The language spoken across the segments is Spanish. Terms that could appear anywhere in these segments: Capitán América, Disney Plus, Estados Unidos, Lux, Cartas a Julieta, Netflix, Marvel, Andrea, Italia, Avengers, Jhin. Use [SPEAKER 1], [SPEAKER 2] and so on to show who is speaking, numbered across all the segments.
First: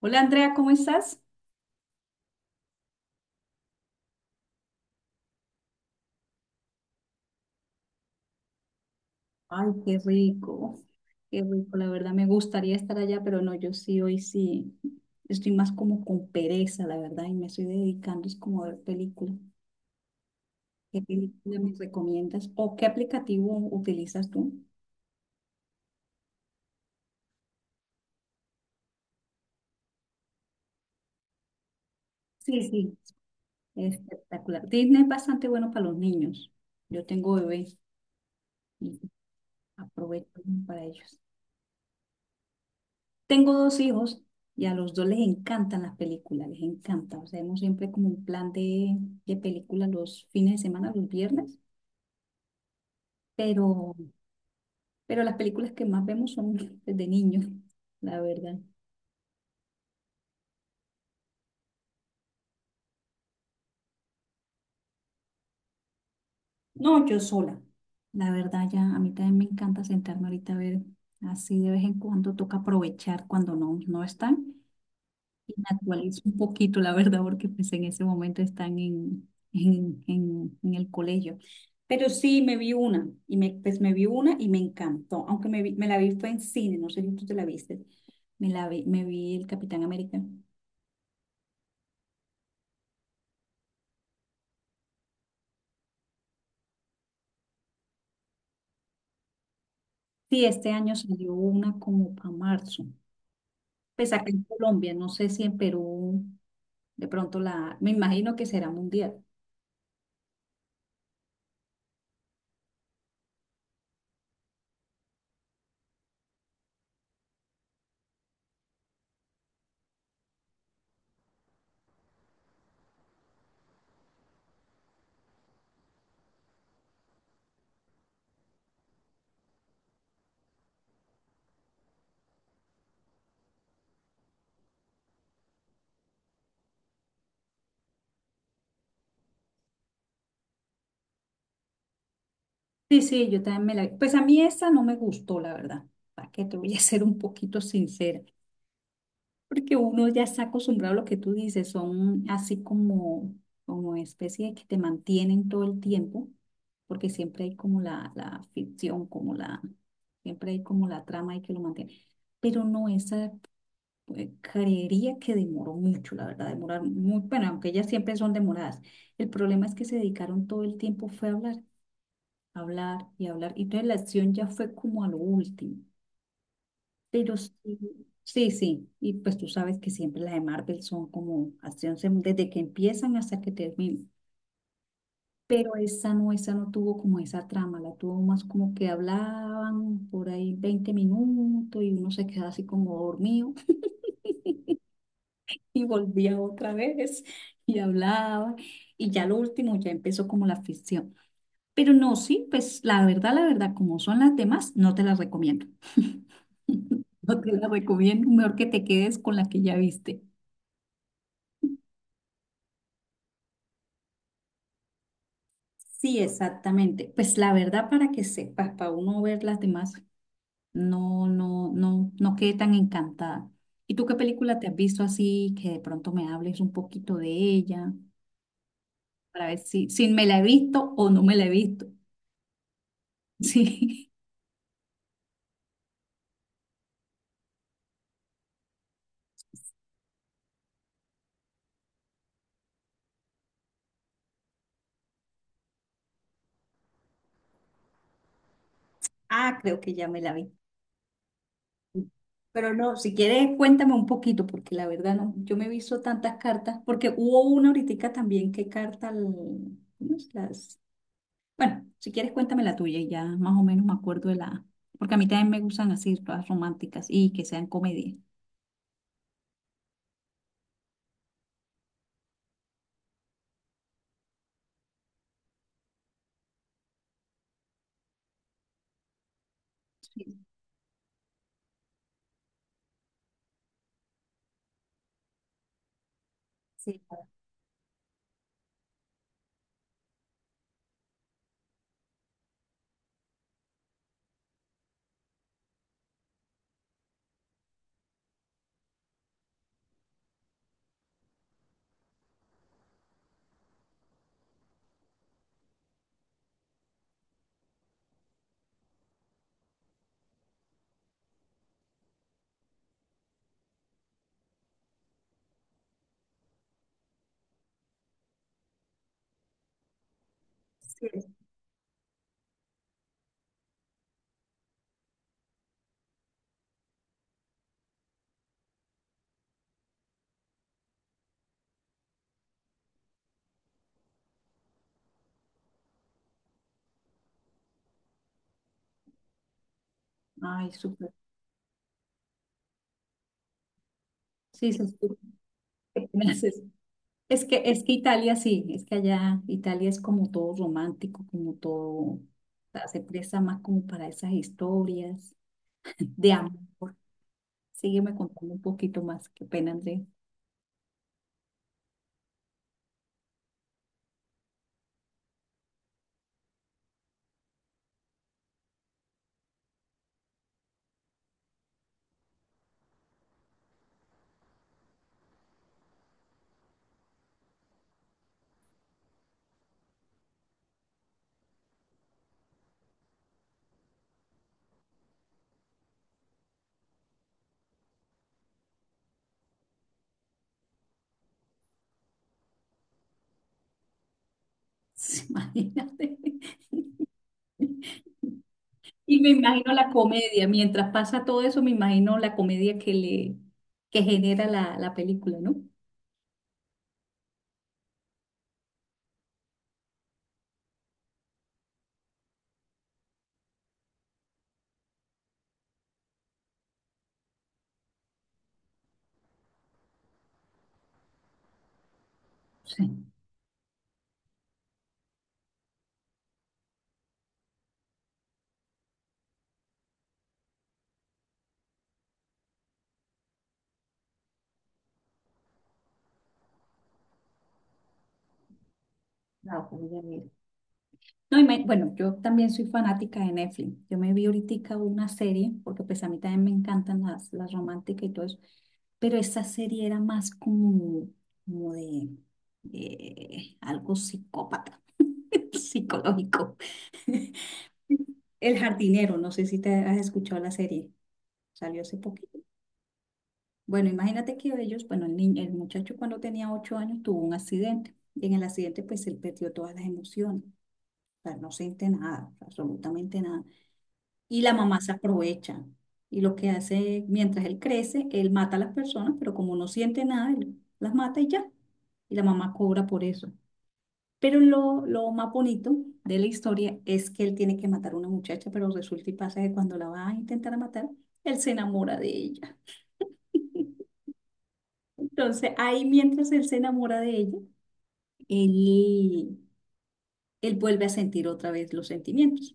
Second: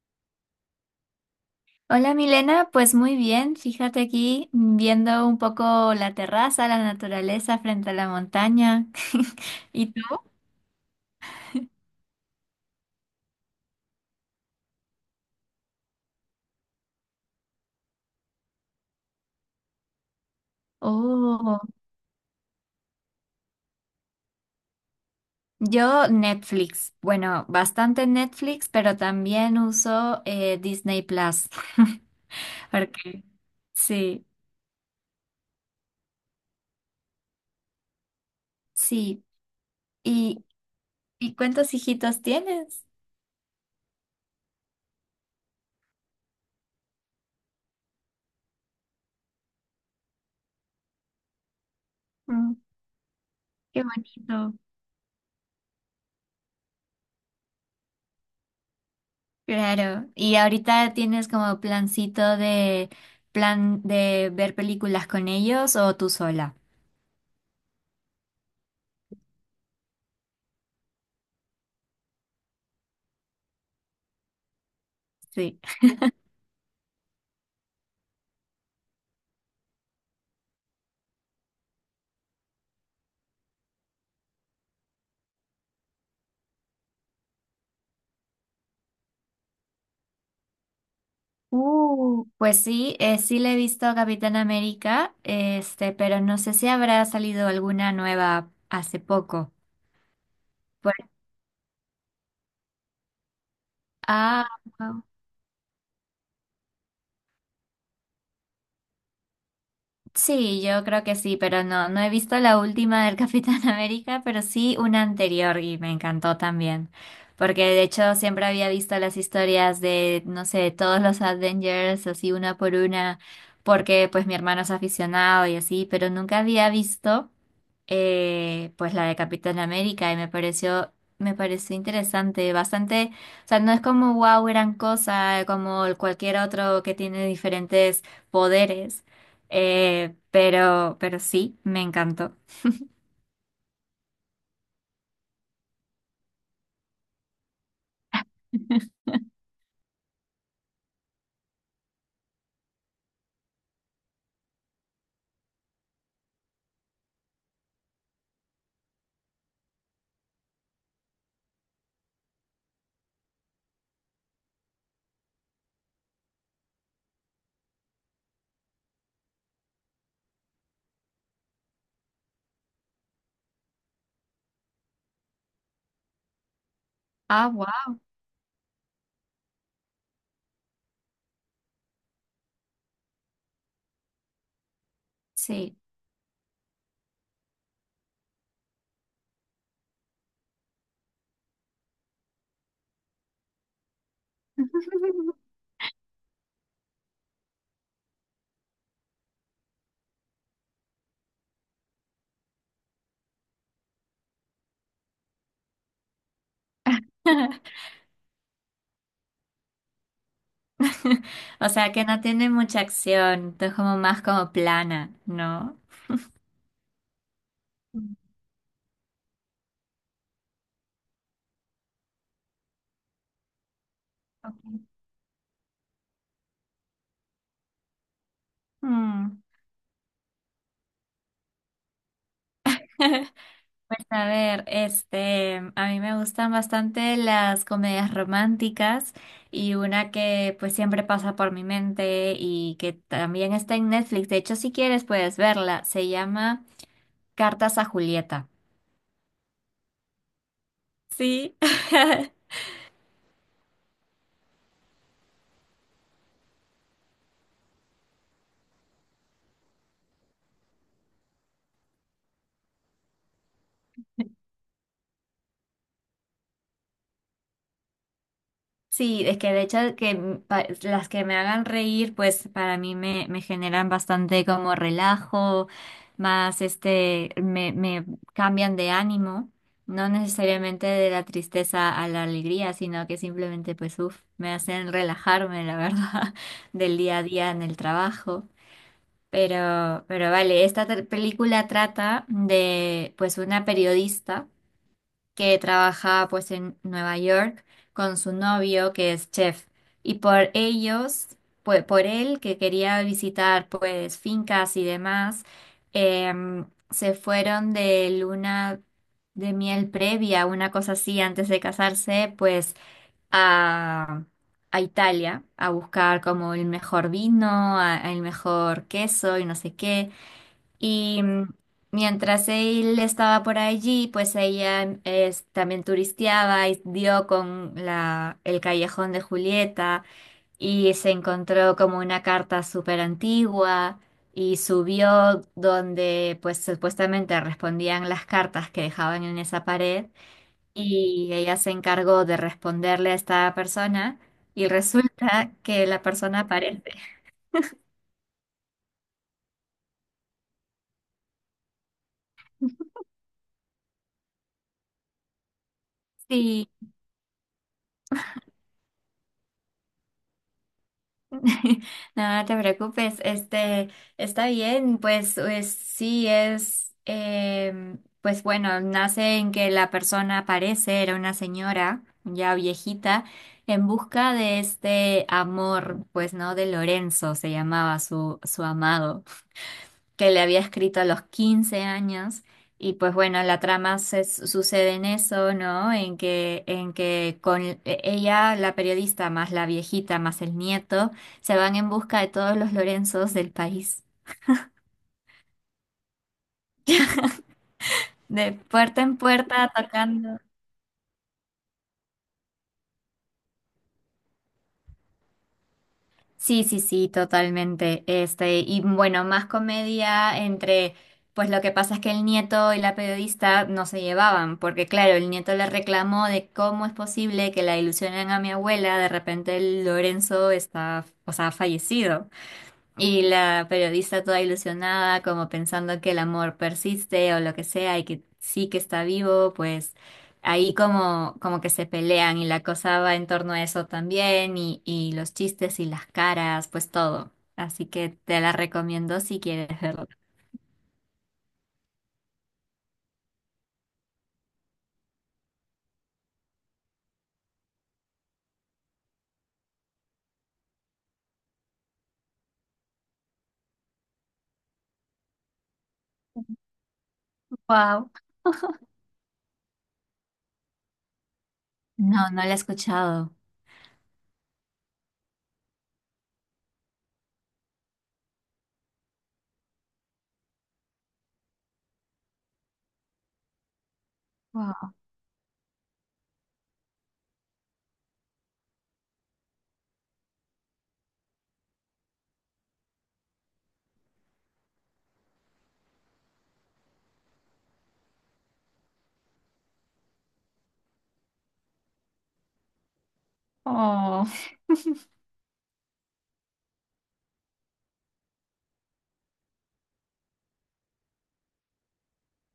[SPEAKER 1] Hola Andrea, ¿cómo estás?
[SPEAKER 2] Hola Milena, pues muy bien, fíjate aquí viendo un poco la terraza, la naturaleza frente a la montaña.
[SPEAKER 1] Ay,
[SPEAKER 2] ¿Y tú?
[SPEAKER 1] qué rico, la verdad me gustaría estar allá, pero no, yo sí, hoy sí, estoy más como con pereza, la verdad, y me estoy dedicando es como a ver película. ¿Qué película
[SPEAKER 2] Oh,
[SPEAKER 1] me recomiendas o qué aplicativo utilizas tú?
[SPEAKER 2] yo Netflix. Bueno, bastante Netflix, pero también uso Disney Plus.
[SPEAKER 1] Sí, sí,
[SPEAKER 2] Porque sí,
[SPEAKER 1] espectacular. Disney es bastante bueno para los niños. Yo tengo bebé y
[SPEAKER 2] sí.
[SPEAKER 1] aprovecho
[SPEAKER 2] ¿Y,
[SPEAKER 1] para ellos.
[SPEAKER 2] y cuántos hijitos tienes?
[SPEAKER 1] Tengo dos hijos y a los dos les encantan las películas, les encanta. O sea, hemos siempre como un plan de película los fines de semana, los viernes,
[SPEAKER 2] Mm, qué
[SPEAKER 1] pero,
[SPEAKER 2] bonito.
[SPEAKER 1] pero las películas que más vemos son pues, de niños, la verdad.
[SPEAKER 2] Claro, y ahorita tienes como plancito de plan de ver películas con ellos o tú sola.
[SPEAKER 1] No, yo sola. La verdad, ya a mí también me encanta sentarme ahorita a ver, así de vez en cuando toca aprovechar cuando no, no están. Y
[SPEAKER 2] Sí.
[SPEAKER 1] me actualizo un poquito, la verdad, porque pues en ese momento están en el colegio. Pero sí, me vi una, y me, pues me vi una y me encantó, aunque me la vi fue en cine, no sé si tú te la viste, me vi el Capitán América.
[SPEAKER 2] Pues sí, sí le he visto a Capitán América, este, pero no sé si habrá salido alguna nueva hace poco.
[SPEAKER 1] Sí, este
[SPEAKER 2] Pues,
[SPEAKER 1] año salió una como para marzo, pues acá en
[SPEAKER 2] ah,
[SPEAKER 1] Colombia, no sé si en Perú, de pronto la, me imagino que será mundial.
[SPEAKER 2] sí, yo creo que sí, pero no, no he visto la última del Capitán América, pero sí una anterior y me encantó también, porque de hecho siempre había visto las historias de, no sé, todos los Avengers, así una por una, porque pues mi hermano es aficionado y así, pero nunca había visto pues la de Capitán América y me pareció interesante, bastante, o sea, no es como wow, gran cosa, como cualquier otro que tiene diferentes poderes, pero sí, me encantó.
[SPEAKER 1] Sí, sí, yo también me la vi. Pues a mí esa no me gustó, la verdad, para qué te voy a ser un poquito sincera. Porque uno ya está acostumbrado a lo que tú dices, son así como, como especie de que te mantienen todo el tiempo, porque siempre hay como la ficción, como la, siempre hay como la trama y que lo mantiene. Pero no, esa creería que demoró mucho, la verdad, demorar muy, bueno, aunque ellas siempre son demoradas. El problema es que se dedicaron todo el tiempo fue a hablar, hablar y hablar, y entonces la acción ya fue como a lo último. Pero
[SPEAKER 2] Ah,
[SPEAKER 1] sí,
[SPEAKER 2] wow,
[SPEAKER 1] sí, sí. Y pues tú sabes que siempre las de Marvel son como acción sem- desde que empiezan hasta que terminan. Pero
[SPEAKER 2] sí.
[SPEAKER 1] esa no tuvo como esa trama, la tuvo más como que hablaban por ahí 20 minutos y uno se quedaba así como dormido y volvía otra vez y hablaba. Y ya lo último ya empezó como la ficción. Pero no, sí, pues la verdad, como son las demás, no te las recomiendo. No te las recomiendo, mejor que te quedes con la que ya viste.
[SPEAKER 2] O sea, que no tiene mucha acción, es como más como plana, ¿no?
[SPEAKER 1] Sí, exactamente. Pues la verdad, para
[SPEAKER 2] Mm,
[SPEAKER 1] que sepas, para uno ver las demás, no, no, no, no quedé tan encantada. ¿Y tú qué película te has
[SPEAKER 2] ok.
[SPEAKER 1] visto así que de pronto me hables un poquito de ella
[SPEAKER 2] Mm.
[SPEAKER 1] para ver si, si me la he visto o no me la he visto?
[SPEAKER 2] Pues
[SPEAKER 1] Sí.
[SPEAKER 2] a ver, este, a mí me gustan bastante las comedias románticas y una que pues siempre pasa por mi mente y que también está en Netflix. De hecho, si quieres puedes verla. Se llama Cartas a Julieta.
[SPEAKER 1] Ah, creo que ya me la vi.
[SPEAKER 2] Sí.
[SPEAKER 1] Pero no, si quieres, cuéntame un poquito, porque la verdad no, yo me he visto tantas cartas, porque hubo una ahorita también que carta, al- ¿cómo es? Las Bueno, si quieres cuéntame la tuya y ya más o menos me acuerdo de la... Porque a mí también me gustan así, todas románticas y que sean comedia.
[SPEAKER 2] Sí, es que de hecho que m- pa- las que me hagan reír, pues para mí me, me generan bastante como relajo, más este, me cambian de ánimo, no
[SPEAKER 1] Sí,
[SPEAKER 2] necesariamente de la tristeza a la alegría, sino que simplemente pues uff, me hacen relajarme, la verdad, del
[SPEAKER 1] sí,
[SPEAKER 2] día a día en el trabajo. Pero vale, esta tra- película trata de pues una periodista que trabaja pues en Nueva York con su novio que es chef y por ellos, pues por él que quería visitar pues fincas y demás, se fueron de luna de miel previa, una cosa así antes de casarse, pues a, a Italia a buscar como el mejor vino, a- el mejor queso y no sé qué.
[SPEAKER 1] sí.
[SPEAKER 2] Y mientras él estaba por allí, pues ella es- también turisteaba y dio con la, el callejón de Julieta y se encontró como una carta súper antigua y subió donde pues supuestamente respondían las cartas que dejaban en esa pared
[SPEAKER 1] Ay, súper.
[SPEAKER 2] y ella se encargó de responderle a esta persona y
[SPEAKER 1] Sí, sí, sí.
[SPEAKER 2] resulta que la persona
[SPEAKER 1] Gracias.
[SPEAKER 2] aparece.
[SPEAKER 1] Es que Italia sí, es que allá Italia es como todo romántico, como todo, o sea, se presta más como para esas historias de amor. Sígueme contando un poquito más, qué pena, Andrea.
[SPEAKER 2] No, no te preocupes, este, está bien, pues, pues, sí es, pues bueno, nace en que la persona aparece, era una señora ya viejita, en busca de este amor, pues no, de Lorenzo se llamaba su, su amado que le había escrito a los 15 años. Y pues bueno, la trama se, sucede en eso, ¿no? En que con e- ella, la periodista, más la viejita, más el nieto, se van en busca de todos los Lorenzos del país.
[SPEAKER 1] Imagínate.
[SPEAKER 2] De puerta en
[SPEAKER 1] Y me
[SPEAKER 2] puerta,
[SPEAKER 1] imagino la
[SPEAKER 2] tocando.
[SPEAKER 1] comedia, mientras pasa todo eso, me imagino la comedia que le que genera la película, ¿no?
[SPEAKER 2] Sí, sí, sí, totalmente. Este, y bueno, más comedia entre, pues lo que pasa es que el nieto y la periodista no se llevaban, porque claro, el nieto le reclamó de cómo es posible que la ilusionen a mi abuela, de repente el Lorenzo está, o sea, ha fallecido.
[SPEAKER 1] Sí.
[SPEAKER 2] Y la periodista toda ilusionada, como pensando que el amor persiste o lo que sea y que sí que está vivo, pues ahí como, como que se pelean y la cosa va en torno a eso también y los chistes y las caras, pues todo. Así que te la recomiendo si
[SPEAKER 1] No,
[SPEAKER 2] quieres
[SPEAKER 1] pues
[SPEAKER 2] verlo.
[SPEAKER 1] mira. No, y me- bueno, yo también soy fanática de Netflix. Yo me vi ahorita una serie, porque pues a mí también me encantan las románticas y todo eso, pero esa serie era más como, como de, de algo psicópata, psicológico.
[SPEAKER 2] Wow.
[SPEAKER 1] El jardinero, no sé si te has escuchado la serie, salió hace
[SPEAKER 2] No,
[SPEAKER 1] poquito.
[SPEAKER 2] no la he escuchado.
[SPEAKER 1] Bueno, imagínate que ellos, bueno, el niño, el muchacho cuando tenía 8 años tuvo un accidente. Y en el accidente, pues él perdió todas las emociones. O sea, no siente nada, absolutamente nada. Y la mamá se
[SPEAKER 2] Wow.
[SPEAKER 1] aprovecha. Y lo que hace, mientras él crece, él mata a las personas, pero como no siente nada, él las mata y ya. Y la mamá cobra por eso. Pero lo más bonito de la historia es que él tiene que matar a una muchacha, pero resulta y pasa que cuando la va a intentar matar, él se enamora de ella.
[SPEAKER 2] Oh.
[SPEAKER 1] Entonces, ahí mientras él se enamora de ella, él, él vuelve a sentir otra vez los sentimientos.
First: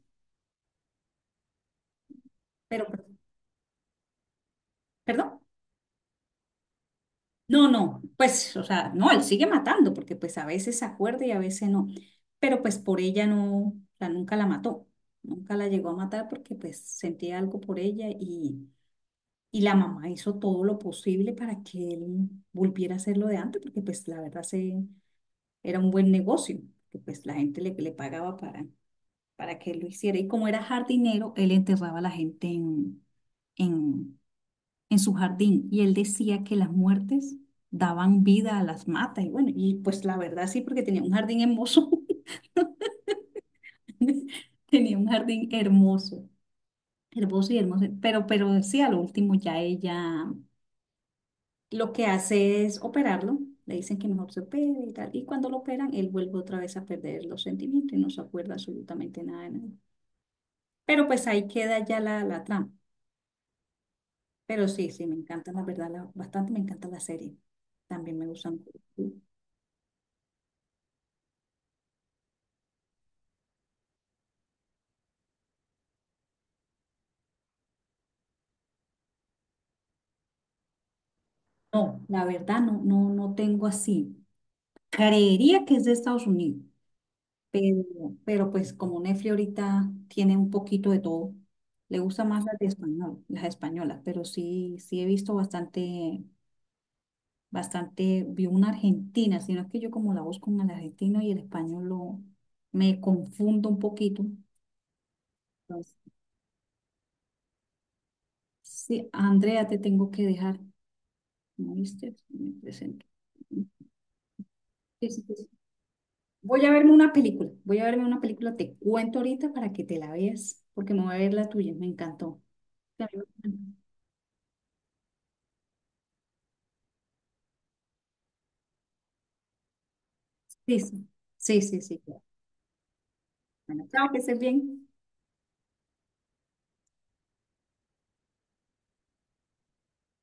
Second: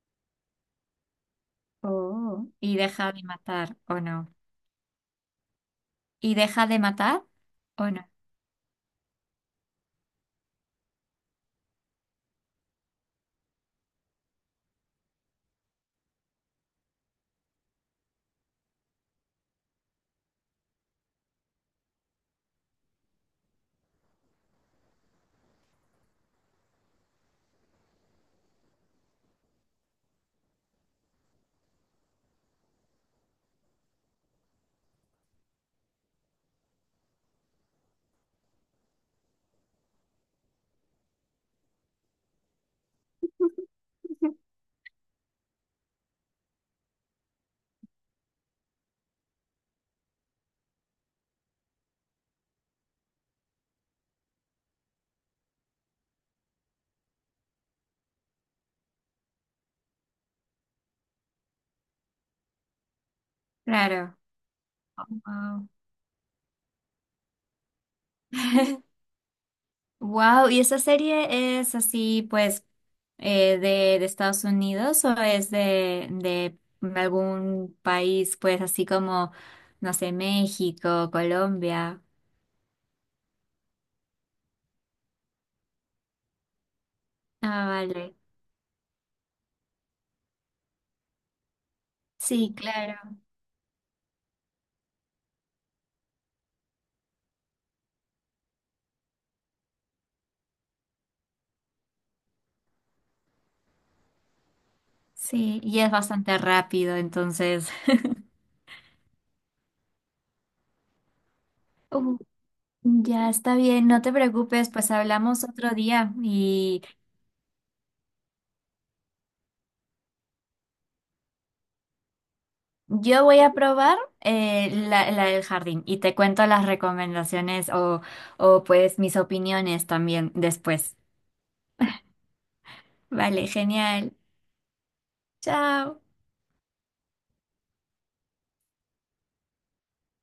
[SPEAKER 2] Oh, ¿y
[SPEAKER 1] Pero,
[SPEAKER 2] deja de matar, o no?
[SPEAKER 1] perdón,
[SPEAKER 2] ¿Y deja de matar?
[SPEAKER 1] no,
[SPEAKER 2] ¿O
[SPEAKER 1] no,
[SPEAKER 2] no?
[SPEAKER 1] pues, o sea, no, él sigue matando, porque pues a veces se acuerda y a veces no. Pero pues por ella no, o sea, nunca la mató, nunca la llegó a matar porque pues sentía algo por ella y la mamá hizo todo lo posible para que él volviera a hacer lo de antes, porque pues la verdad se, era un buen negocio, que pues la gente le, le pagaba para que lo hiciera. Y como era jardinero, él enterraba a la gente en, en su jardín. Y él decía que las muertes daban vida a las matas. Y bueno, y pues la verdad sí, porque tenía un jardín hermoso. Tenía un jardín hermoso, hermoso y hermoso. Pero sí, a lo último ya ella lo que hace es operarlo. Le dicen que mejor se opere y tal. Y cuando lo operan, él vuelve otra vez a perder los sentimientos y no se acuerda absolutamente nada de nada. Pero pues ahí queda ya la trama.
[SPEAKER 2] Claro.
[SPEAKER 1] Pero sí,
[SPEAKER 2] Oh,
[SPEAKER 1] sí, me encanta, la
[SPEAKER 2] wow.
[SPEAKER 1] verdad, la- bastante me encanta la serie. También me gustan.
[SPEAKER 2] Wow, ¿y esa serie es así, pues, de Estados Unidos o es de algún país, pues, así como, no sé, México, Colombia?
[SPEAKER 1] No, la verdad, no, no, no tengo así. Creería que es de Estados Unidos,
[SPEAKER 2] Ah,
[SPEAKER 1] pero,
[SPEAKER 2] vale.
[SPEAKER 1] pero pues como Netflix ahorita tiene un poquito de todo, le gusta más
[SPEAKER 2] Sí,
[SPEAKER 1] las de
[SPEAKER 2] claro.
[SPEAKER 1] español, las españolas, pero sí, sí he visto bastante, bastante, vi una argentina, sino que yo como la busco en el argentino y el español lo, me confundo un poquito.
[SPEAKER 2] Sí, y es
[SPEAKER 1] Entonces,
[SPEAKER 2] bastante rápido, entonces.
[SPEAKER 1] sí, Andrea, te tengo que dejar. ¿No viste?
[SPEAKER 2] Uh,
[SPEAKER 1] Me presento.
[SPEAKER 2] ya está
[SPEAKER 1] Sí,
[SPEAKER 2] bien, no te preocupes, pues
[SPEAKER 1] sí, sí.
[SPEAKER 2] hablamos otro día.
[SPEAKER 1] Voy a verme una película. Voy a verme una película. Te cuento ahorita para que te la veas, porque me voy a ver la tuya. Me encantó.
[SPEAKER 2] Yo voy a probar la, la del jardín y te cuento las recomendaciones o pues mis opiniones también
[SPEAKER 1] Sí,
[SPEAKER 2] después.
[SPEAKER 1] sí, sí. Sí. Sí, claro.
[SPEAKER 2] Vale,
[SPEAKER 1] Bueno, chao,
[SPEAKER 2] genial.
[SPEAKER 1] que estés bien.
[SPEAKER 2] Chao.